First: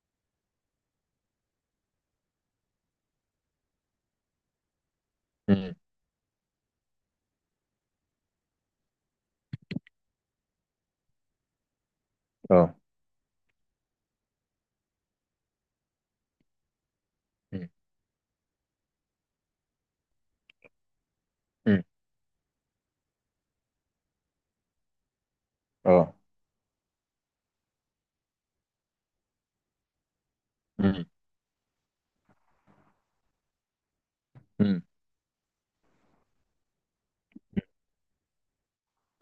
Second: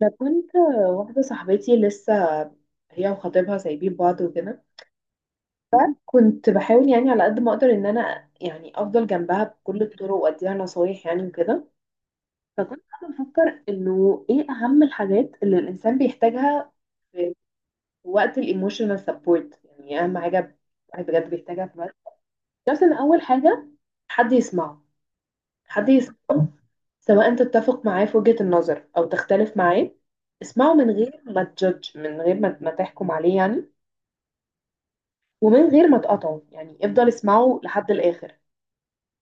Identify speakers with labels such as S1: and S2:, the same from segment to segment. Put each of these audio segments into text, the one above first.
S1: ده كنت واحدة صاحبتي لسه هي وخطيبها سايبين بعض وكده.
S2: امم.
S1: كنت بحاول يعني على قد ما اقدر ان انا يعني افضل جنبها بكل الطرق واديها نصايح يعني وكده.
S2: اه.
S1: فكنت قاعدة بفكر انه ايه اهم الحاجات اللي الانسان بيحتاجها في وقت الايموشنال سبورت، يعني اهم حاجة الواحد بجد بيحتاجها في
S2: امم.
S1: الوقت، بس ان اول حاجة حد يسمعه، حد
S2: اه.
S1: يسمعه، سواء تتفق معاه في وجهة النظر أو تختلف معاه. اسمعه من
S2: امم.
S1: غير ما تجدج، من غير ما تحكم عليه يعني، ومن غير ما تقطعه، يعني افضل اسمعه لحد الآخر.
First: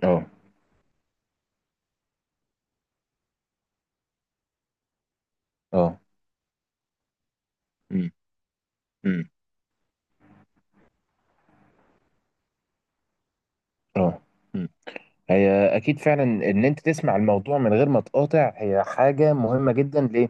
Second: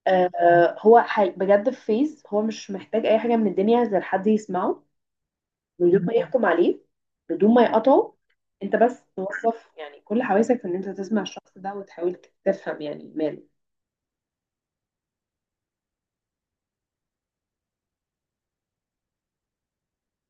S2: اه.
S1: آه، هو بجد في فيز هو مش محتاج أي حاجة من الدنيا غير حد يسمعه، من غير
S2: اه.
S1: ما يحكم عليه، بدون ما يقطعه. انت بس
S2: امم.
S1: توظف يعني كل حواسك في ان انت تسمع الشخص ده وتحاول تفهم يعني ماله.
S2: اه. هي اكيد فعلا، ان انت تسمع الموضوع من غير ما تقاطع، هي حاجه مهمه جدا ليه؟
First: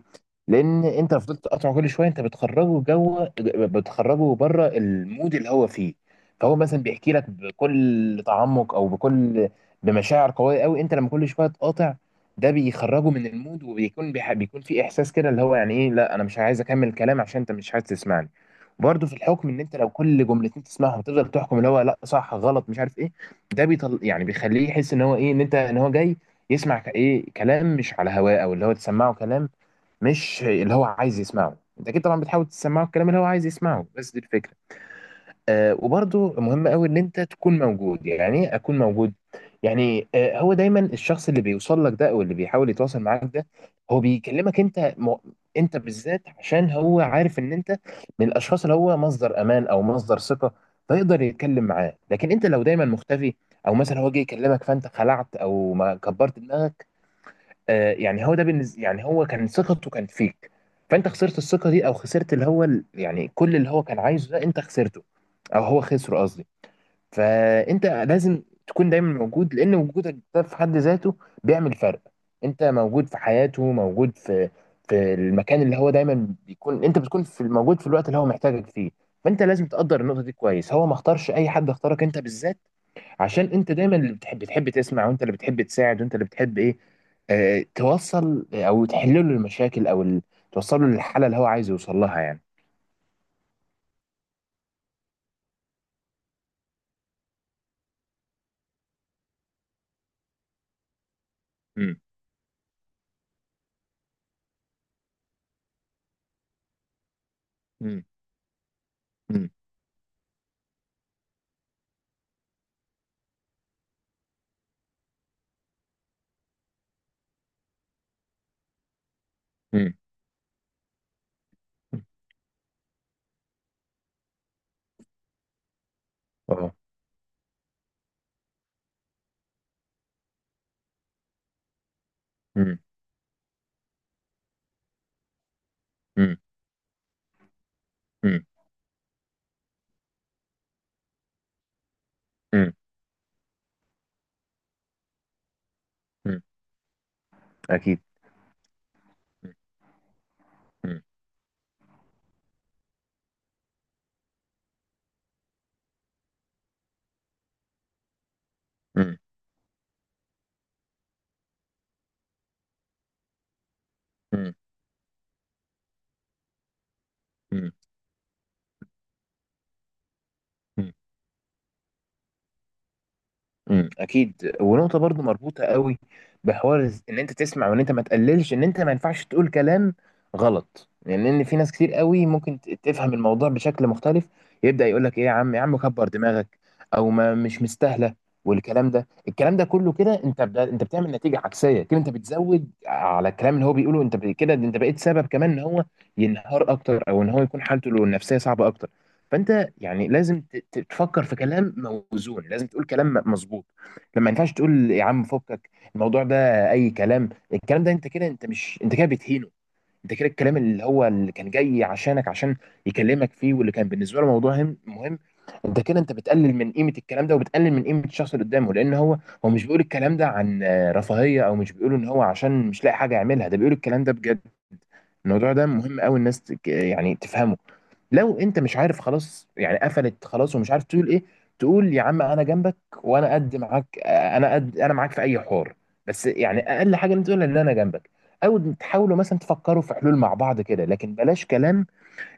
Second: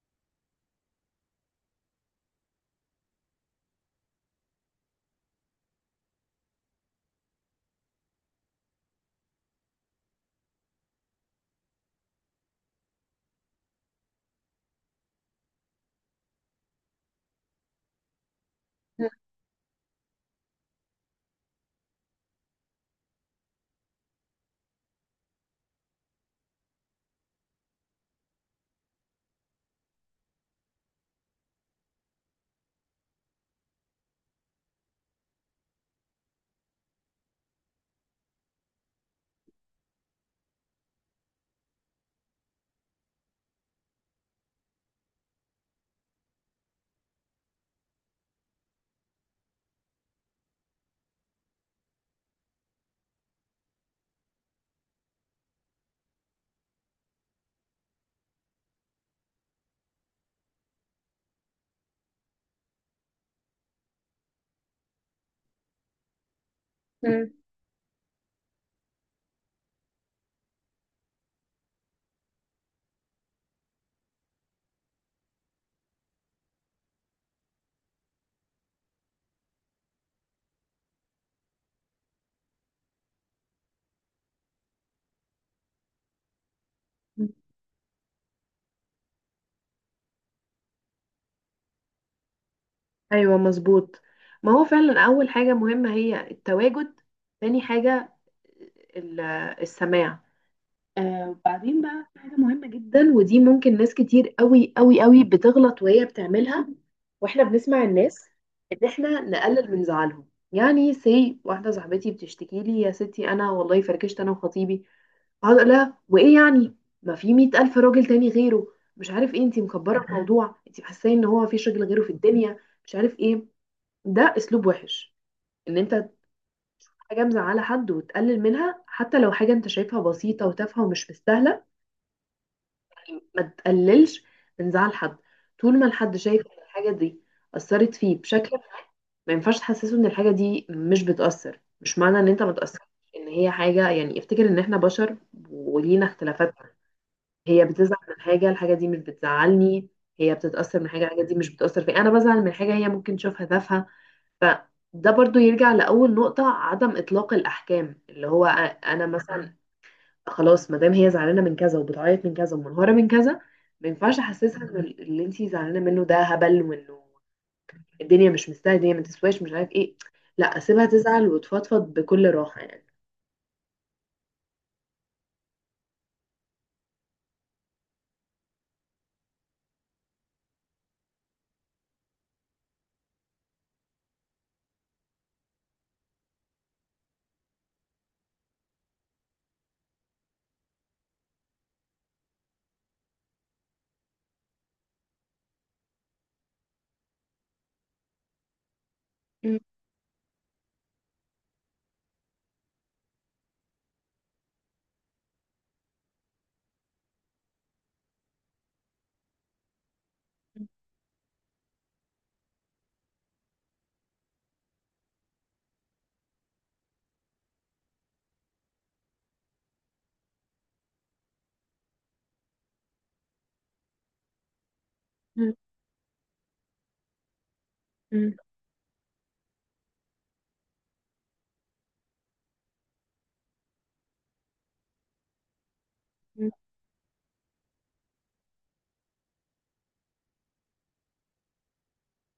S2: لان انت لو فضلت تقاطع كل شويه، انت بتخرجه جوه، بتخرجه بره المود اللي هو فيه. فهو مثلا بيحكي لك بكل تعمق، او بمشاعر قويه قوي. انت لما كل شويه تقاطع، ده بيخرجه من المود، وبيكون بيح... بيكون في احساس كده، اللي هو يعني ايه؟ لا، انا مش عايز اكمل الكلام عشان انت مش عايز تسمعني. برضه في الحكم، ان انت لو كل جملتين تسمعهم، تفضل تحكم اللي هو: لا، صح، غلط، مش عارف ايه. ده بيطل، يعني بيخليه يحس ان هو ايه، ان هو جاي يسمع ايه، كلام مش على هواه، او اللي هو تسمعه كلام مش اللي هو عايز يسمعه. انت اكيد طبعا بتحاول تسمعه الكلام اللي هو عايز يسمعه، بس دي الفكره. آه، وبرضو مهم قوي ان انت تكون موجود. يعني ايه اكون موجود؟ يعني آه، هو دايما الشخص اللي بيوصل لك ده، او اللي بيحاول يتواصل معاك ده، هو بيكلمك انت بالذات، عشان هو عارف ان انت من الاشخاص اللي هو مصدر امان او مصدر ثقة، فيقدر يتكلم معاه. لكن انت لو دايما مختفي، او مثلا هو جه يكلمك فانت خلعت او ما كبرت دماغك، آه، يعني هو ده بالنسبه، يعني هو كان ثقته كانت فيك، فانت خسرت الثقه دي، او خسرت اللي هو يعني كل اللي هو كان عايزه ده انت خسرته، او هو خسره قصدي. فانت لازم تكون دايما موجود، لان وجودك ده في حد ذاته بيعمل فرق. انت موجود في حياته، موجود في المكان اللي هو دايما بيكون، انت بتكون في، موجود في الوقت اللي هو محتاجك فيه. فانت لازم تقدر النقطة دي كويس، هو ما اختارش اي حد، اختارك انت بالذات، عشان انت دايما اللي بتحب تسمع، وانت اللي بتحب تساعد، وانت اللي بتحب ايه،
S1: مم.
S2: اه، توصل او تحل له المشاكل، او توصل له للحالة اللي هو عايز يوصل لها يعني.
S1: ايوه مظبوط، ما هو فعلا اول حاجه مهمه هي التواجد، تاني حاجه ال- السماع. آه وبعدين
S2: امم.
S1: بقى في حاجه مهمه جدا، ودي ممكن ناس كتير قوي قوي قوي بتغلط وهي بتعملها واحنا بنسمع الناس، ان احنا
S2: امم.
S1: نقلل من زعلهم. يعني سي واحده صاحبتي بتشتكي لي يا ستي انا والله فركشت انا وخطيبي، اقعد اقول لها وايه يعني، ما في 100 ألف راجل تاني غيره، مش عارف ايه، انتي
S2: امم.
S1: مكبره الموضوع، انتي حاسه ان هو مفيش راجل غيره في الدنيا، مش عارف ايه. ده اسلوب وحش، ان انت
S2: اه.
S1: حاجه مزعله حد وتقلل منها حتى لو حاجه انت شايفها بسيطه وتافهه ومش مستاهله. ما تقللش من زعل حد طول ما الحد شايف ان الحاجه دي اثرت فيه
S2: امم.
S1: بشكل ما. ما ينفعش تحسسه ان الحاجه دي مش بتاثر، مش معنى ان انت ما
S2: مم.
S1: تاثرش ان هي حاجه. يعني افتكر ان احنا بشر ولينا
S2: مم.
S1: اختلافات. هي بتزعل
S2: اكيد.
S1: من حاجه الحاجه دي مش
S2: مم.
S1: بتزعلني، هي بتتاثر من
S2: مم.
S1: حاجه الحاجه دي مش بتاثر فيا، انا بزعل من حاجه هي ممكن تشوفها تافهه. فده برضو يرجع لأول نقطة عدم إطلاق الأحكام، اللي هو أنا
S2: مم.
S1: مثلا خلاص ما دام هي زعلانة من كذا وبتعيط من كذا ومنهارة من كذا، ما ينفعش
S2: مم.
S1: أحسسها إن اللي أنتي زعلانة منه ده هبل، وإنه
S2: مم.
S1: الدنيا مش مستاهلة، الدنيا ما تسواش، مش عارف إيه. لا، أسيبها تزعل وتفضفض بكل راحة يعني.
S2: مم. اكيد، ونقطه برضو مربوطه قوي بحوار ان انت تسمع، وان انت ما تقللش، ان انت ما ينفعش تقول كلام غلط يعني، لان في ناس كتير قوي ممكن تفهم الموضوع بشكل مختلف. يبدا يقول لك ايه؟ يا عم، يا عم كبر دماغك، او ما مش مستاهله، والكلام ده، الكلام ده كله، كده انت بتعمل نتيجه عكسيه، كده انت بتزود على الكلام اللي هو بيقوله، كده انت بقيت سبب كمان ان هو ينهار اكتر، او ان هو يكون حالته النفسيه صعبه اكتر.
S1: مم.
S2: فانت يعني لازم تفكر في كلام موزون، لازم تقول كلام مظبوط. لما، ما ينفعش تقول يا عم فكك الموضوع ده، اي كلام. الكلام ده، انت كده، انت مش، انت كده بتهينه. انت كده الكلام اللي هو، اللي كان جاي عشانك عشان يكلمك فيه، واللي كان بالنسبه له موضوع مهم، انت كده انت بتقلل من قيمه الكلام ده، وبتقلل من قيمه الشخص اللي قدامه، لان هو مش بيقول الكلام ده عن آه، رفاهيه، او مش بيقول ان هو عشان مش لاقي حاجه يعملها، ده بيقول الكلام ده بجد. الموضوع
S1: مم.
S2: ده مهم قوي، الناس يعني تفهمه.
S1: مم.
S2: لو انت مش عارف، خلاص يعني قفلت خلاص ومش عارف تقول ايه، تقول يا عم انا جنبك، وانا قد معاك، انا قد، انا معاك في اي حوار. بس يعني اقل حاجه انت تقولها ان انا جنبك، او تحاولوا مثلا تفكروا في حلول مع بعض كده، لكن بلاش كلام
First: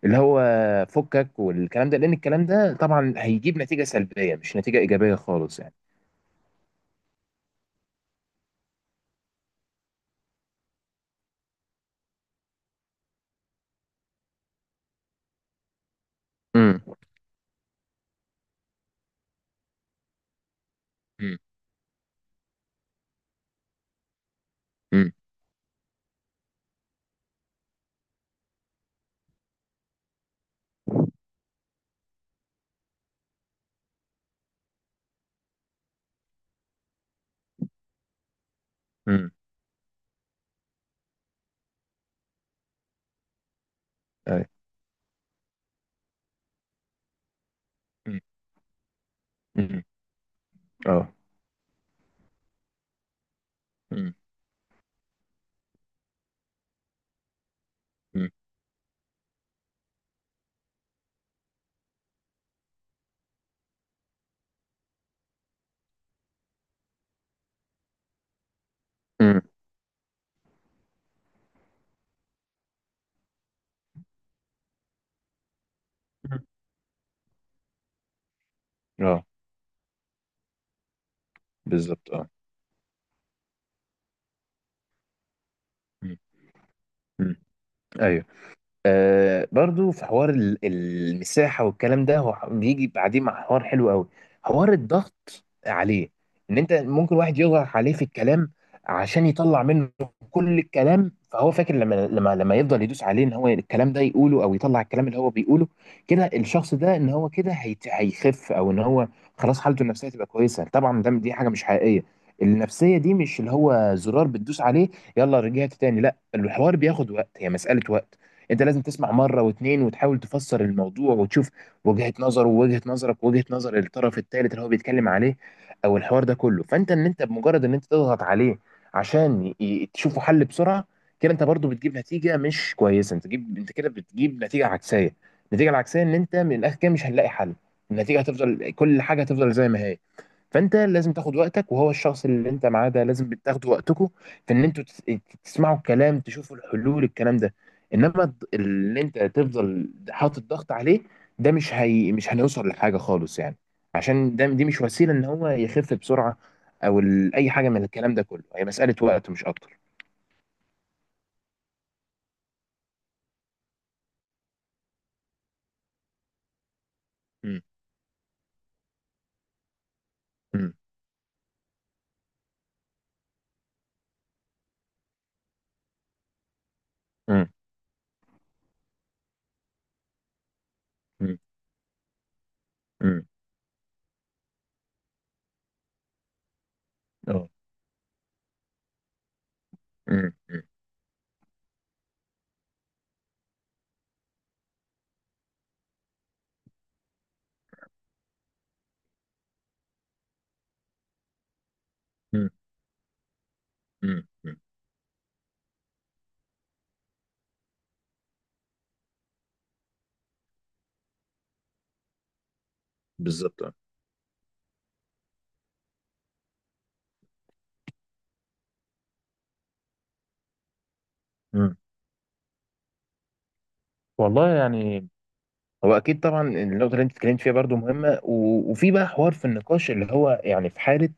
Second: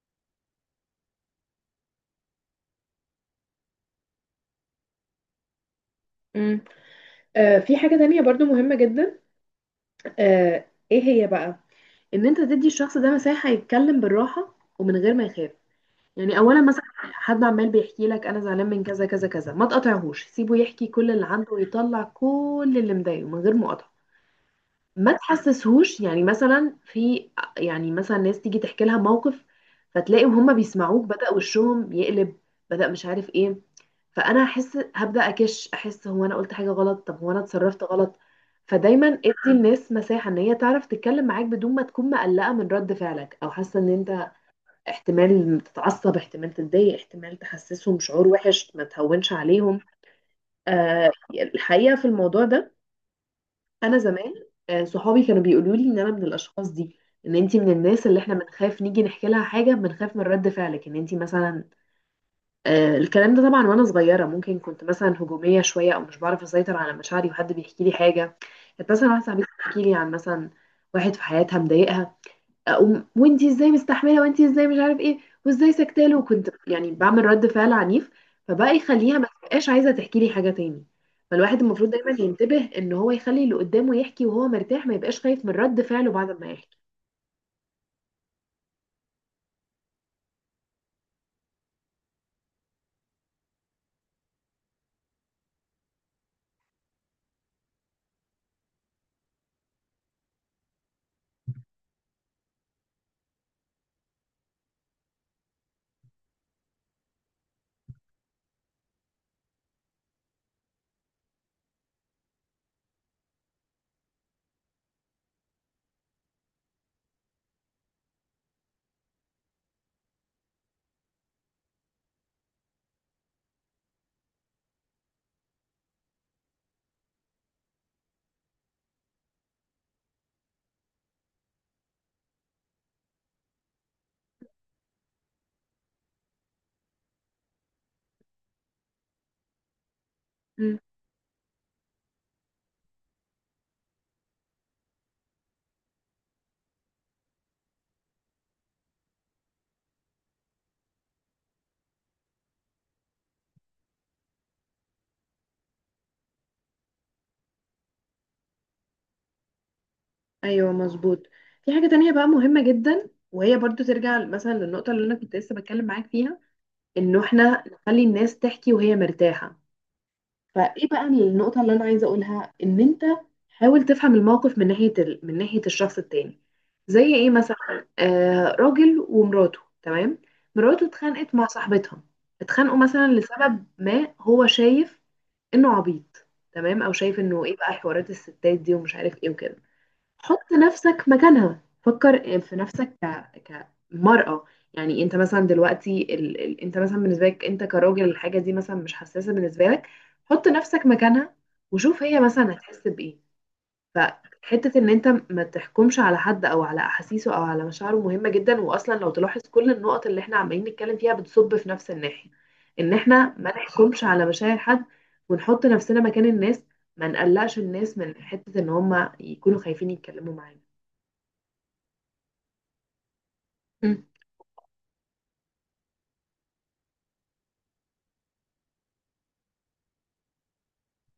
S2: اللي هو فكك والكلام ده، لان الكلام ده طبعا هيجيب نتيجه سلبيه، مش نتيجه ايجابيه خالص يعني.
S1: مم. آه، في حاجة تانية برضو مهمة جدا. آه، ايه هي بقى؟ إن أنت تدي الشخص ده مساحة يتكلم بالراحة ومن غير ما يخاف. يعني اولا
S2: امم.
S1: مثلا حد عمال بيحكي لك انا زعلان من كذا كذا كذا، ما تقاطعهوش، سيبه يحكي كل اللي
S2: امم.
S1: عنده ويطلع كل اللي مضايقه من غير مقاطعه.
S2: امم.
S1: ما تحسسهوش يعني مثلا في، يعني مثلا ناس تيجي تحكي لها موقف فتلاقيهم هم بيسمعوك بدأ وشهم يقلب، بدأ مش عارف ايه، فانا احس هبدأ اكش، احس هو انا قلت حاجه غلط، طب هو انا اتصرفت غلط. فدايما
S2: امم.
S1: ادي الناس مساحه ان هي تعرف تتكلم معاك بدون ما تكون مقلقه من رد فعلك، او حاسه ان انت
S2: أي.
S1: احتمال تتعصب، احتمال تتضايق، احتمال تحسسهم
S2: امم.
S1: شعور وحش. ما تهونش عليهم.
S2: امم. اه.
S1: آه، الحقيقة في الموضوع ده انا
S2: امم.
S1: زمان، آه، صحابي كانوا بيقولوا لي ان انا من الاشخاص دي، ان انتي من الناس اللي
S2: امم.
S1: احنا بنخاف نيجي نحكي لها حاجة، بنخاف من رد فعلك ان انتي مثلا. آه، الكلام ده طبعا وانا صغيرة ممكن كنت مثلا هجومية شوية، او مش بعرف اسيطر على مشاعري وحد بيحكي لي حاجة. كانت مثلا واحدة
S2: امم.
S1: صاحبتي بتحكي لي عن مثلا واحد في حياتها مضايقها، أقوم وانتي ازاي مستحمله، وانتي ازاي مش عارف ايه، وازاي سكتاله. وكنت يعني بعمل رد فعل عنيف، فبقى يخليها
S2: اه.
S1: ما تبقاش عايزه تحكي لي حاجه تاني. فالواحد المفروض دايما
S2: بالظبط اه.
S1: ينتبه ان هو يخلي اللي قدامه يحكي وهو مرتاح، ما يبقاش خايف من رد فعله
S2: امم.
S1: بعد ما يحكي.
S2: امم. ايوه. آه، برضو في حوار المساحة، والكلام ده هو بيجي بعدين مع حوار حلو قوي، حوار الضغط عليه. ان انت ممكن واحد يضغط عليه في الكلام عشان يطلع منه كل الكلام، فهو فاكر لما يفضل يدوس عليه، ان هو الكلام ده يقوله، او يطلع الكلام اللي هو بيقوله، كده الشخص ده ان هو كده هيخف، او ان هو خلاص حالته النفسية تبقى كويسة. طبعا دي حاجة مش حقيقية، النفسية دي مش اللي هو زرار بتدوس عليه، يلا رجعت تاني. لا، الحوار بياخد وقت، هي مسألة وقت. انت لازم تسمع مره واتنين، وتحاول تفسر الموضوع، وتشوف وجهه نظره ووجهه نظرك ووجهه نظر الطرف الثالث اللي هو بيتكلم عليه، او الحوار ده كله. فانت، ان انت بمجرد ان انت تضغط عليه عشان تشوفوا حل بسرعه، كده انت برضو بتجيب نتيجه مش كويسه، انت كده بتجيب نتيجه عكسيه. النتيجه العكسيه ان انت من الاخر كده مش هنلاقي حل، النتيجه هتفضل، كل حاجه هتفضل زي ما هي. فانت
S1: مم.
S2: لازم تاخد وقتك، وهو الشخص اللي انت معاه ده، لازم بتاخدوا وقتكم في ان انتوا تس- إيه، تسمعوا الكلام، تشوفوا الحلول، الكلام ده. انما اللي انت تفضل حاطط ضغط عليه، ده مش، هي مش هنوصل لحاجه خالص يعني، عشان دي مش وسيله ان هو يخف بسرعه، او اي حاجه من الكلام ده كله هي مساله وقت مش اكتر.
S1: ايوه مظبوط. في حاجه تانية بقى مهمه جدا، وهي برضو ترجع مثلا للنقطه اللي انا كنت لسه بتكلم معاك فيها، انه
S2: مم.
S1: احنا نخلي الناس تحكي وهي مرتاحه.
S2: مم.
S1: فايه بقى النقطة اللي انا عايزة اقولها؟ ان انت حاول تفهم الموقف من ناحية من ناحية الشخص التاني. زي ايه
S2: مم.
S1: مثلا؟ آه، راجل ومراته تمام، مراته اتخانقت
S2: مم.
S1: مع صاحبتها، اتخانقوا مثلا
S2: مم.
S1: لسبب ما، هو شايف انه عبيط تمام، او شايف انه
S2: اه.
S1: ايه بقى حوارات الستات دي ومش عارف ايه وكده.
S2: مم.
S1: حط
S2: مم.
S1: نفسك مكانها، فكر في نفسك كمرأة. يعني انت مثلا دلوقتي انت مثلا بالنسبة لك انت كراجل الحاجة دي مثلا مش حساسة بالنسبة لك، حط نفسك مكانها وشوف هي
S2: مم.
S1: مثلا هتحس بإيه.
S2: مم. مم.
S1: فحتة ان انت ما تحكمش على حد او على احاسيسه او على مشاعره مهمة جدا. واصلا لو تلاحظ كل النقط اللي احنا عمالين نتكلم فيها بتصب في نفس الناحية، ان احنا ما
S2: بالظبط اه.
S1: نحكمش على مشاعر حد ونحط نفسنا مكان الناس، ما نقلقش الناس من حتة ان هم يكونوا خايفين يتكلموا معانا.
S2: مم.
S1: مم.
S2: والله يعني، هو اكيد طبعا النقطه اللي انت اتكلمت فيها برضو مهمه، و... وفي بقى حوار في النقاش اللي هو يعني في حاله،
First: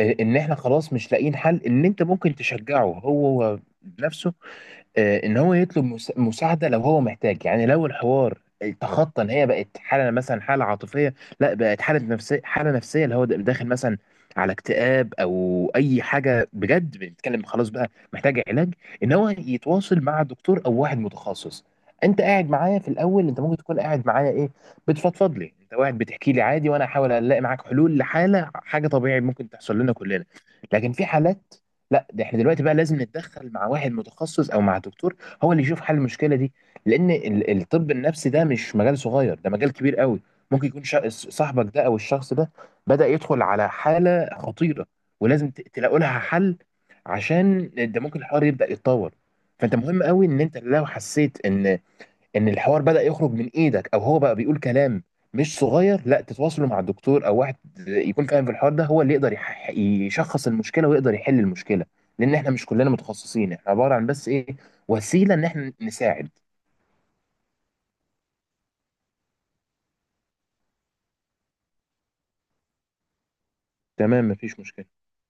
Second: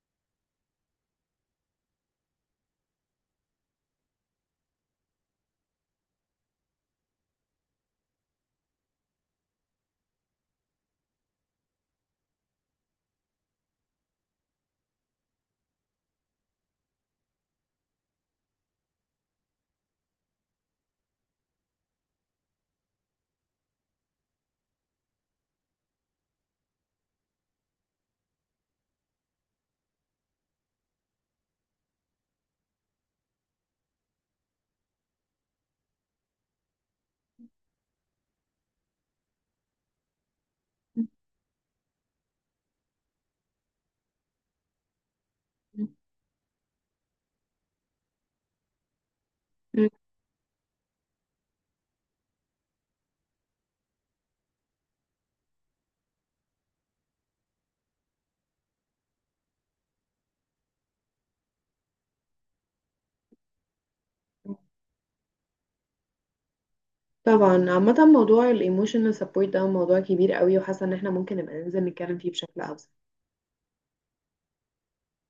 S2: آه، ان احنا خلاص مش لاقيين حل، ان انت ممكن تشجعه هو نفسه، آه، ان هو يطلب مساعده لو هو محتاج، يعني لو الحوار تخطى ان هي بقت حاله مثلا حاله عاطفيه، لا بقت حاله نفسيه، حاله نفسيه اللي هو داخل مثلا على اكتئاب او اي حاجه، بجد بنتكلم خلاص بقى محتاج علاج، ان هو يتواصل مع دكتور او واحد متخصص. انت قاعد معايا في الاول، انت ممكن تكون قاعد معايا ايه، بتفضفض لي، انت قاعد بتحكي لي عادي، وانا احاول الاقي معاك حلول لحاله، حاجه طبيعي ممكن تحصل لنا كلنا. لكن في حالات، لا ده احنا دلوقتي بقى لازم نتدخل مع واحد متخصص او مع دكتور، هو اللي يشوف حل المشكله دي، لان الطب النفسي ده مش مجال صغير، ده مجال كبير قوي. ممكن يكون صاحبك ده، او الشخص ده بدأ يدخل على حاله خطيره، ولازم تلاقوا لها حل، عشان ده ممكن الحوار يبدأ يتطور. فانت
S1: مم.
S2: مهم قوي ان انت لو حسيت ان الحوار بدأ يخرج من ايدك، او هو بقى بيقول كلام مش صغير، لا تتواصلوا مع الدكتور، او واحد يكون فاهم في الحوار ده، هو اللي يقدر يشخص المشكله، ويقدر يحل المشكله، لان احنا مش كلنا متخصصين، احنا عباره عن بس ايه، وسيله ان احنا نساعد.
S1: طبعا عامة موضوع الايموشنال سبورت ده موضوع كبير قوي، وحاسة ان احنا ممكن نبقى ننزل نتكلم فيه بشكل اوسع.
S2: تمام، مفيش مشكله.